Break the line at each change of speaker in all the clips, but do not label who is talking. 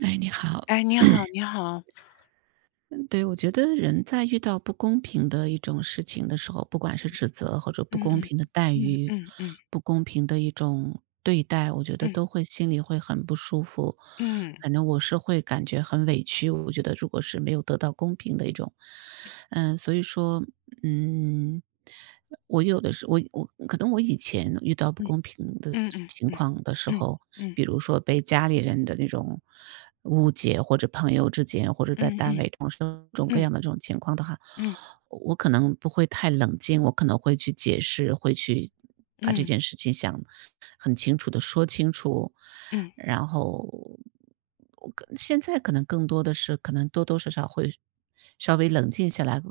哎，你好。
哎，你好，你 好，
对，我觉得人在遇到不公平的一种事情的时候，不管是指责或者不
嗯
公
嗯
平的待
嗯
遇，
嗯嗯
不公平的一种对待，我觉得
嗯
都会心里会很不舒服。
嗯
反正我是会感觉很委屈，我觉得如果是没有得到公平的一种，所以说，嗯，我有的时我我可能我以前遇到不公平的
嗯
情情
嗯
况的时
嗯
候，
嗯
比如说被家里人的那种误解，或者朋友之间，或者在
嗯嗯
单
嗯
位同事各种各
嗯
样的这种情况的话，
嗯
我可能不会太冷静，我可能会去解释，会去把这
嗯
件事情想很清楚的说清楚。
嗯
然后，我现在可能更多的是可能多多少少会稍微冷静下来，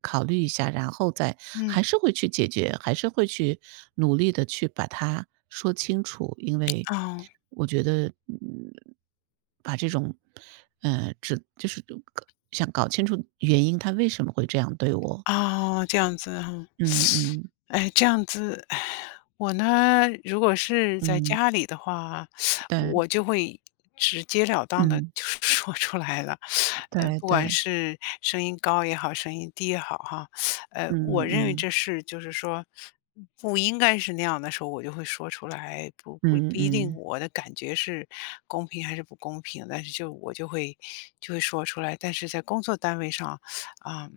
考虑一下，然后再
嗯，
还是会去解决，还是会去努力的去把它说清楚。因为
哦
我觉得，把这种，只就是想搞清楚原因，他为什么会这样对我。
哦，这样子哈。
嗯嗯
哎，这样子，唉我呢，如果是在
嗯，
家里的话，
对，
我就会直截了当的
嗯，
就 说出来了。
对
不管
对，
是声音高也好，声音低也好，哈，
嗯
我认为
嗯
这是就是说不应该是那样的时候，我就会说出来，不
嗯
不一定
嗯，
我的感觉是公平还是不公平，但是就我就会说出来。但是在工作单位上，啊、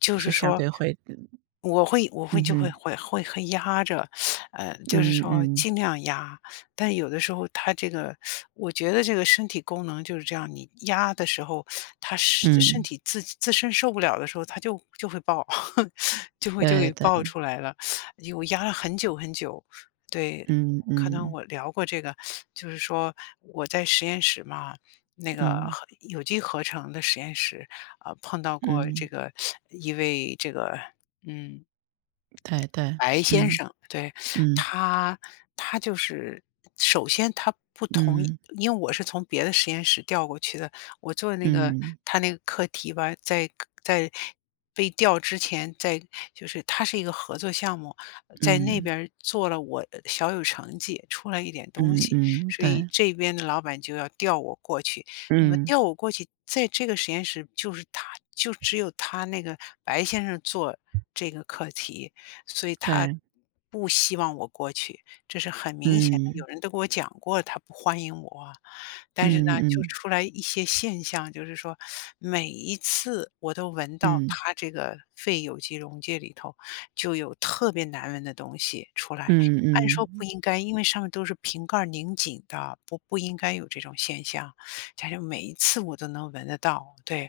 就
嗯，就
是
相
说，
对会
我会
嗯
就会
哼，
会会会压着，就是
嗯
说
嗯
尽量压。但有的时候他这个，我觉得这个身体功能就是这样，你压的时候，他是身
嗯，
体自身受不了的时候，他就会爆，就会就
对
给
对，
爆出来了，我压了很久很久，对。
嗯
可能
嗯
我聊过这个，就是说我在实验室嘛，那个
嗯
有机合成的实验室。啊、碰到过这
嗯，
个一位嗯
对对，
白先
嗯
生，对，
嗯
他他就是首先他不同意，
嗯
因为我是从别的实验室调过去的。我做的
嗯
他那个课题吧，在在被调之前，就是他是一个合作项目，在那
嗯
边儿做了我小有成绩，出了一点东
嗯
西，
嗯，
所以
对，
这边的老板就要调我过去。那么
嗯
调我过去，在这个实验室就是他，就只有他那个白先生做这个课题，所以他
对，
不希望我过去，这是很明显的。有
嗯
人都跟我讲过，他不欢迎我啊。但是呢，
嗯
就
嗯
出来一些现象，就是说每一次我都闻到
嗯
他这个肺有机溶液里头就有特别难闻的东西出来。
嗯
按说
嗯。
不
嗯
应该，因为上面都是瓶盖儿拧紧的，不应该有这种现象。但是每一次我都能闻得到，对。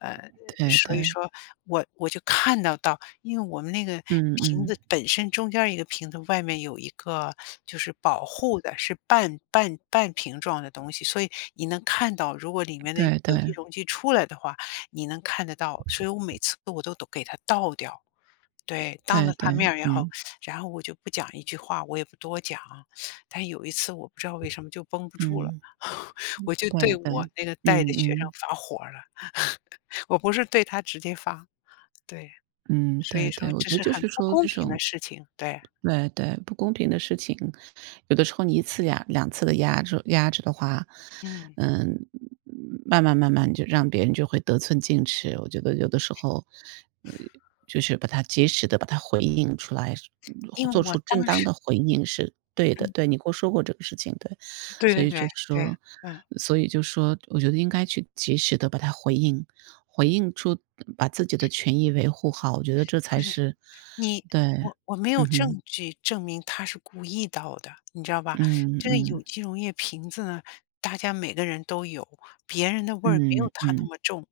呃，
对
所以
对，
说我就看到，因为我们那个
嗯
瓶
嗯，
子本身中间儿一个瓶子，外面有一个就是保护的，是半瓶状的东西，所以你能看到，如果里面的
对
有机
对，
溶剂出来的话，你能看得到。所以我每次都给它倒掉，对，当
对
着他
对，
面儿也好，
嗯
然后我就不讲一句话，我也不多讲。但有一次我不知道为什么就绷不住了，
嗯，
我就对
对
我
对，
那个带的
嗯
学生
嗯。
发火了，我不是对他直接发，对。
嗯，
所以
对对，
说
我
这
觉得
是
就
很
是
不
说
公
这
平的
种
事情，对。
对对，不公平的事情，有的时候你一次压两次的压制压制的话，
嗯，
嗯，慢慢慢慢就让别人就会得寸进尺。我觉得有的时候，呃，就是把它及时的把它回应出来，
因为
做
我
出正
当
当
时
的回应是对的。对你跟我说过这个事情，对，
对
所
对
以
对，
就
对，
说，
嗯。
我觉得应该去及时的把它回应。回应出把自己的权益维护好，我觉得这
不
才
是，
是
你
对，
我没有
嗯哼，
证据证明他是故意倒的，你知道吧？
嗯
这个有
嗯
机溶液瓶子呢，大家每个人都有，别人的味儿没有
嗯
他那
嗯，
么重。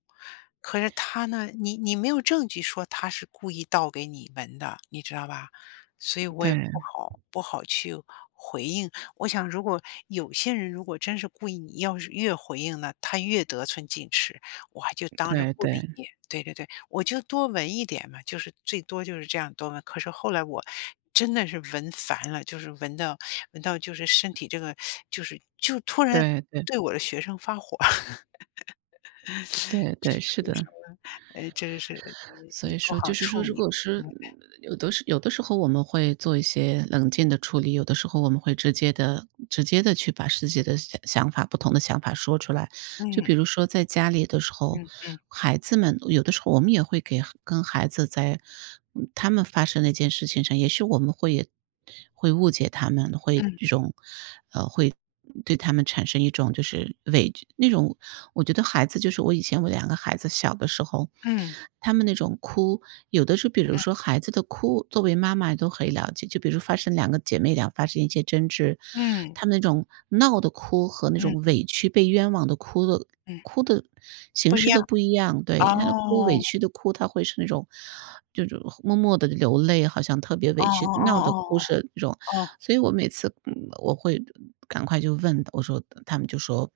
可是他呢，你没有证据说他是故意倒给你闻的，你知道吧？所以我也
对
不好去回应。我想，如果有些人如果真是故意，你要是越回应呢，他越得寸进尺，我还就当着
对
不理。
对
对对对，我就多闻一点嘛，就是最多就是这样多闻。可是后来我真的是闻烦了，就是闻到就是身体这个就是就突然
对对
对我的学生发火，
对对，是
所以
的。
说呢。这是
所以
不
说
好
就是
处
说，如
理。
果
嗯
是有的是有的时候我们会做一些冷静的处理，有的时候我们会直接的去把自己的想想法不同的想法说出来。就比
嗯
如说在家里的时候，
嗯
孩子们有的时候我们也会跟孩子在他们发生那件事情上，也许我们也会误解他们，会
嗯
这种呃会对他们产生一种就是委屈那种。我觉得孩子就是我以前我两个孩子小的时候，
嗯
他们那种哭，有的是比如
嗯
说孩子的哭，作为妈妈都可以了解，就比如两个姐妹俩发生一些争执，
嗯
她们那种闹的哭和那
嗯
种委屈被冤枉的哭的
嗯，
哭的形
不一
式都
样。
不一样。
哦
对，她的哭委
哦
屈的哭，她会是那种就是默默地流泪，好像特别
哦
委屈；闹着
哦
哭是那种，
哦哦，
所以我每次，我会赶快就问，我说他们就说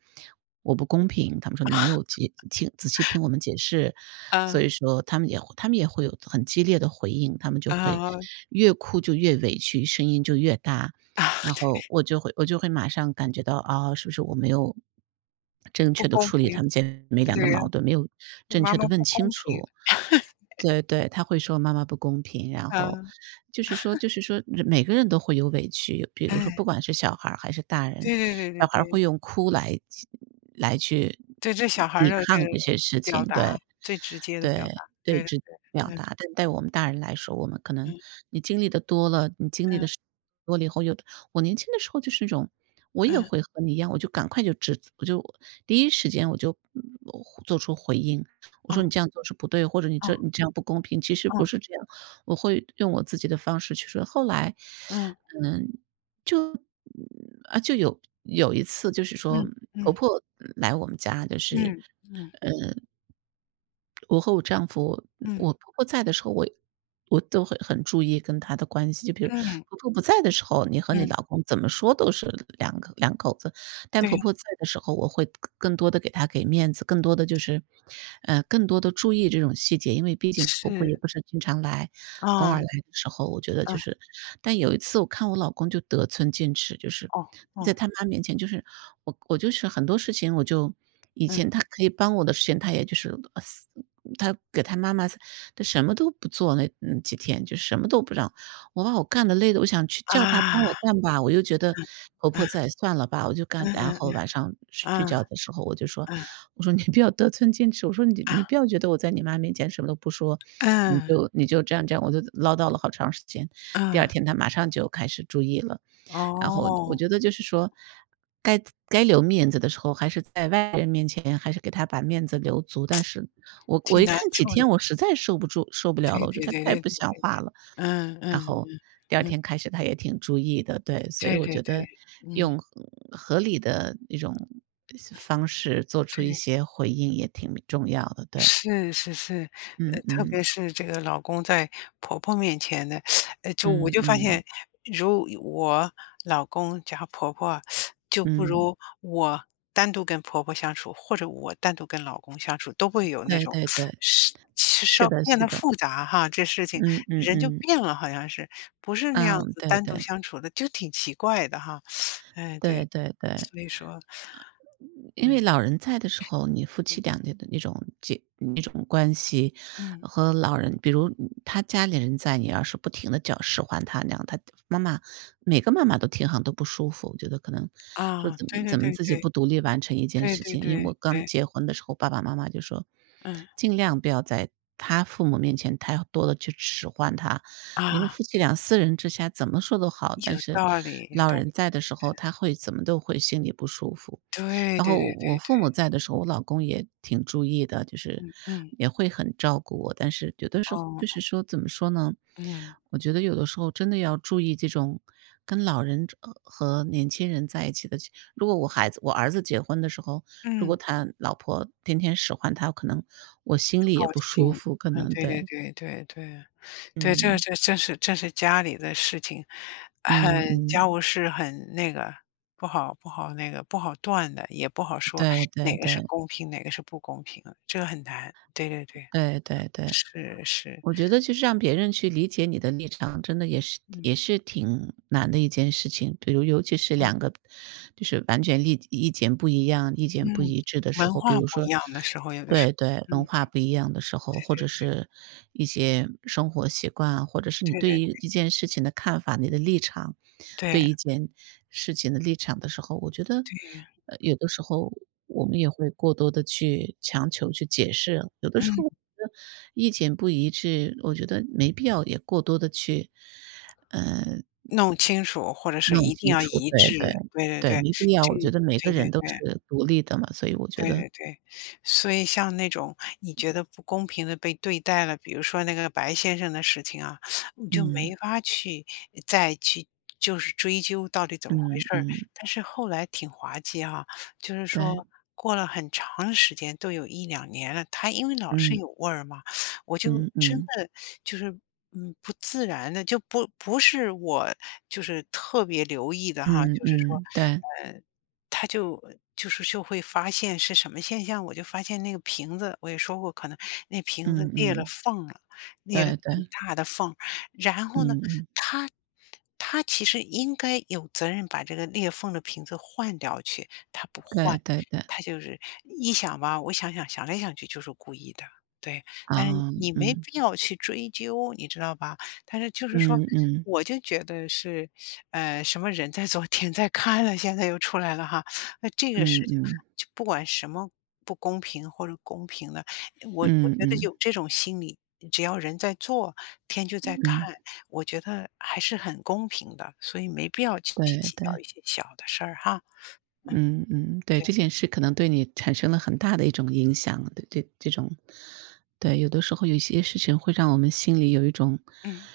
我不公平，他们说你没有仔细听我们解释，所
嗯
以说他们也会有很激烈的回应，他们就会
啊
越哭就越委屈，声音就越大，
啊，
然后我就会马上感觉到啊，是不是我没有正
不
确的
公
处理
平，
他们姐妹俩的
对呀，
矛盾，没有
对
正
妈
确
妈
的问
不
清
公平。
楚。对对，他会说妈妈不公平，然后
嗯，
就是说每个人都会有委屈，比如说不
哎。
管是小孩儿还是大人，
对对
小
对对
孩儿会
对，
用哭来
对这小孩儿
抵
的
抗
这个
这些事
表
情，
达，
对。
最直接的表达，
对，对
对的。
表
嗯
达，但对我们大人来说，我们可能
嗯
你经历的多了，你经历
嗯
的事多了以后，我年轻的时候就是那种，我也
嗯，
会和你一样，我就赶快就指我就第一时间我就，做出回应，我
哦
说：“你这样做是不对，或者你
哦
这样不公平。”其实不
哦，
是这样，我会用我自己的方式去说。后来，
嗯
嗯，就有一次就是说，
嗯
婆
嗯
婆来我们家就是，
嗯嗯
呃我和我丈夫嗯
嗯
我婆婆在的时候，我都会很注意跟她的关系。就比如
嗯嗯，
婆婆不在的时候，你和你
嗯
老公怎么说都是两个两口子，但
对，
婆婆在的时候，我会更多的给她面子，更多的就是，更多的注意这种细节。因为毕竟婆婆也
是，
不是经常来，偶尔
嗯
来的时候，我觉得就
嗯
是，但有一次我看我老公就得寸进尺，就是
哦
在
哦
他妈面前，就是我就是很多事情我就以
嗯
前他可以帮我的事情，他也就是，他给他妈妈他什么都不做，那几天就什么都不让。我把我干的累的，我想去叫他帮
啊，
我干吧，我又觉得
嗯
婆婆
嗯
在，算了吧，我就干。
嗯
然
嗯
后
嗯
晚上睡
啊
觉的时候我就说，
嗯
我说：“你不要得寸进尺，我说你不
啊
要觉得我在你妈面前什么都不说，你
嗯
就这样这样。”我就唠叨了好长时间。第二
嗯，
天他马上就开始注意了。然后我
哦，
觉得就是说，该该留面子的时候，还是在外人面前还是给他把面子留足，但是我
挺
一
难
看几
处理，
天我实在受不了
对
了，我觉
对
得他
对
太
对对
不像
对，
话了。
嗯
然
嗯
后
嗯
第二
嗯，
天开始他也挺注意的，对，所以
对
我
对
觉
对，
得
嗯
用合理的一种方式做出一
对。
些回应也挺重要的，对。
是是是，
嗯
特别
嗯，
是这个老公在婆婆面前的，就我
嗯
就发
嗯，
现，如我老公加婆婆啊，就不
嗯，
如我单独跟婆婆相处，或者我单独跟老公相处，都会有那
对
种
对对，
是
是
稍
的
变
是
得
的，
复杂哈。这事情
嗯嗯
人就
嗯，
变了，好像是不是那样
嗯，
子
对
单独
对，
相处的，就挺奇怪的哈。哎，对，
对对对。
所以说，
因为
嗯
老人在的时候，你夫妻
嗯
俩的那种关系
嗯，
和老人，比如他家里人在，你要是不停的叫使唤他那样，他妈妈每个妈妈都听好像都不舒服，我觉得可能说
啊，
怎么
对对
怎么
对
自
对
己不独立完成一件
对
事
对
情。因为我
对
刚
对。
结婚的时候，爸爸妈妈就说，
嗯，
尽量不要在他父母面前太多的去使唤他，你们
啊，
夫妻俩私人之下怎么说都好，
有
但是
道理有
老
道
人
理，
在的时候，
嗯
他会怎么都会心里不舒服。
对
然
对
后
对
我
对对，
父母在的时候，我老公也挺注意的，就是
嗯，
也会很照顾我。但是有的时候
哦，
就是说，怎么说呢？
嗯，
我觉得有的时候真的要注意这种跟老人和年轻人在一起的。如果我儿子结婚的时候，如果
嗯，
他老婆天天使唤他，可能我心
不
里也
高
不舒
兴，
服，可
嗯，
能
对对
对，
对对对，对，这这
嗯
这是这是家里的事情，
嗯
很
嗯，
家务事很那个，不好断的，也不好说
对对
哪个是
对
公平，哪个是不公平的这个很难，对对对，
对对对。
是是，
我觉得就是让别人去理解你的立场，真的也
嗯
是挺难的一件事情。比如尤其是
嗯
两个就是完全意见不一样、意
嗯，
见不一致的时
文
候，比
化
如
不一
说
样的时候，有的时
对
候，
对，文
嗯，
化不一样的时候，
对
或者
对
是一些生活习惯啊，或者是你
对
对
对
于
对
一件事情的看法、你的立场，对
对
一件事情的立场的时候，我觉得，
对。
有的时候我们也会过多的去强求去解释，有的时
嗯，
候得意见不一致，我觉得没必要也过多的去，呃，
弄清楚，或者是
弄
一定
清
要
楚，
一
对
致，
对，
对对
对，
对，
没必要。
这
我觉得每
对
个
对
人都
对。
是独立的嘛，所以我觉
对
得
对对，所以像那种你觉得不公平的被对待了，比如说那个白先生的事情啊，你就没
嗯，
法去再去就是追究到底怎么回
嗯
事儿。
嗯，
但是后来挺滑稽哈，就是
对，
说过了很长时间，都有一两年了，他因为老是
嗯，
有味儿嘛，我就
嗯
真
嗯，
的就是，嗯，不自然的，就不是我就是特别留意的哈，
嗯
就是说，
嗯，对，
嗯。他就就是就会发现是什么现象，我就发现那个瓶子，我也说过，可能那瓶子
嗯
裂了
嗯，
缝了，裂了
对
很
对，
大的缝。然后呢，
嗯嗯，
他他其实应该有责任把这个裂缝的瓶子换掉去，他不换，
对对对，
他就是一想吧，我想来想去就是故意的，对。但是
啊，
你没
嗯，
必要去追究，你知道吧？但是就是说，
嗯嗯，
我就觉得是，什么人在做，天在看了，现在又出来了哈。那这个
嗯
事情
嗯，
就不管什么不公平或者公平的，我
嗯
觉得
嗯，
有这种心理，只要人在做，天就在
嗯，
看，我觉得还是很公平的，所以没必要去
对
计较
对。
一些小的事儿哈。嗯，
嗯嗯，对，
对，
这件事可能对你产生了很大的一种影响，对这种，对，有的时候有一些事情会让我们心里有一种，
嗯。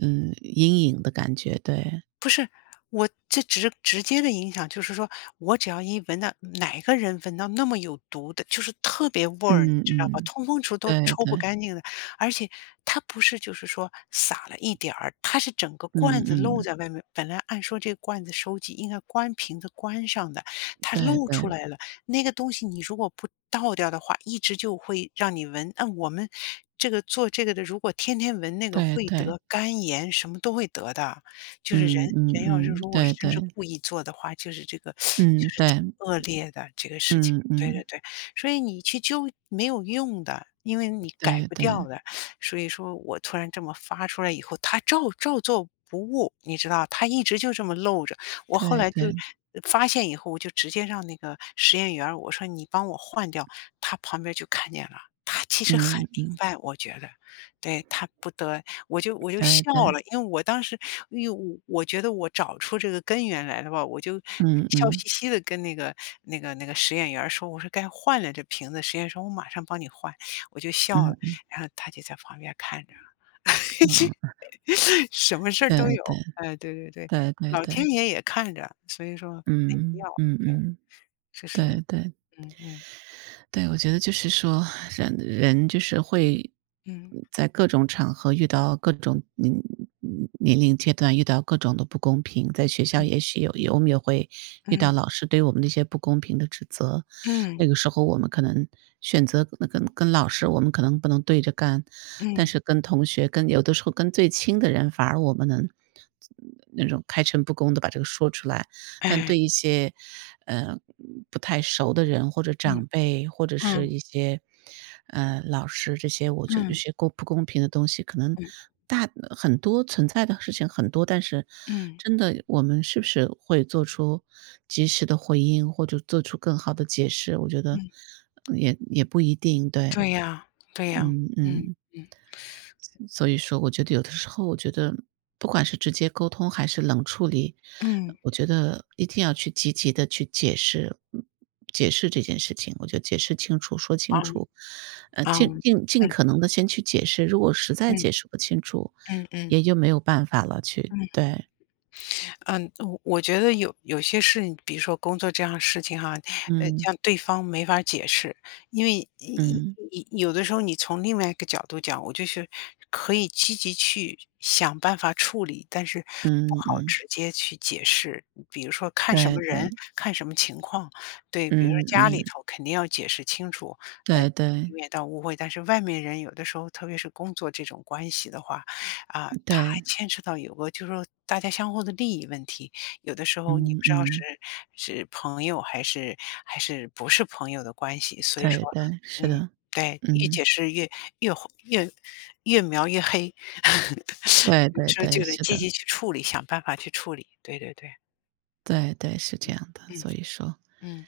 嗯，阴影的感觉，对，
不是，我这直接的影响就是说，我只要一闻到哪个人闻到那么有毒的，就是特别味儿，你
嗯
知道吧？
嗯，
通风处都
对
抽不
对，
干净的。而且它不是就是说撒了一点儿，它是整个
嗯
罐子漏
嗯，
在外面。本来按说这个罐子收集应该关瓶子关上的，它
对
漏出
对
来了。那个东西你如果不倒掉的话，一直就会让你闻。那我们这个做这个的，如果天天闻那个，
对
会
对，
得肝炎，什么都会得的。就是人
嗯嗯
人要是
嗯，
如果
对
真
对，
是故意做的话，就是这个就
嗯
是挺
对，
恶劣的这个事情。
嗯
对对
嗯，
对，所以你去纠没有用的，因为你改
对
不
对
掉的。所以说我突然这么发出来以后，他照做不误，你知道，他一直就这么露着。我后
对
来就
对，
发现以后，我就直接让那个实验员儿，我说你帮我换掉，他旁边就看见了。他其实很
嗯
明
嗯，
白，我觉得，对他不得。我就
对
笑
对，
了，因为我当时因为我觉得我找出这个根源来了吧，我就
嗯
笑
嗯
嘻嘻的跟那个那个实验员儿说，我说："该换了这瓶子。"实验说："我马上帮你换。"我就笑了，
嗯
然后他就在旁边看着，
嗯，哦，
什么事儿
对
都有。
对
哎，对对对，
对对
老天
对，
爷也看着，所以说没必要，
嗯嗯
对，
嗯，
就是
对对。
嗯嗯
对，我觉得就是说，人人就是会
嗯
在各种场合遇到各种年龄阶段遇到各种的不公平，在学校也许我们也会遇到
嗯
老师对我们的一些不公平的指责，那
嗯
个时候我们可能选择跟老师我们可能不能对着干，但
嗯，
是跟同学跟有的时候跟最亲的人，反而我们能那种开诚布公地把这个说出来。但
哎，
对一些，呃，不太熟的人或者
嗯
长辈，或者是
嗯
一些，老师这些，我觉得有
嗯
些公不公平的东西，可能
嗯
很多存在的事情很多，但是
嗯
真的我们是不是会做出及时的回应，或者做出更好的解释，我觉得
嗯。
也不一定，对，
对呀，对呀，
嗯
嗯
嗯。
嗯，
所以说我觉得有的时候，我觉得不管是直接沟通还是冷处理，
嗯，
我觉得一定要去积极的去解释这件事情，我觉得解释清楚、说清
嗯，
楚，尽
嗯，
尽尽可能的先去解释，如果实在
嗯，
解释不清楚，
嗯嗯
也就没有办法了
嗯。
对，
嗯，我觉得有些事，比如说工作这样的事情哈，
嗯，
像对方没法解释，因为
嗯，
有的时候你从另外一个角度讲，我就是可以积极去想办法处理，但是不
嗯
好
嗯，
直接去解释。比如说看什
对
么
对，
人，看什么情况，对，比如说
嗯
家里
嗯，
头肯定要解释清楚，呃，
对
以
对，
免到误会。但是外面人有的时候，特别是工作这种关系的话，啊，它还
对，
牵扯到有个就是说大家相互的利益问题，有的时候你不
嗯
知道是
嗯，
是朋友还是不是朋友的关系，所以说，
对对，是
嗯，
的，
对，越
嗯，
解释越越越描越黑，
对
有
对
时候
对，
就得
是
积
的。
极去处理，想办法去处理。对对对，
对对，是这样的，
嗯嗯
所以说
嗯。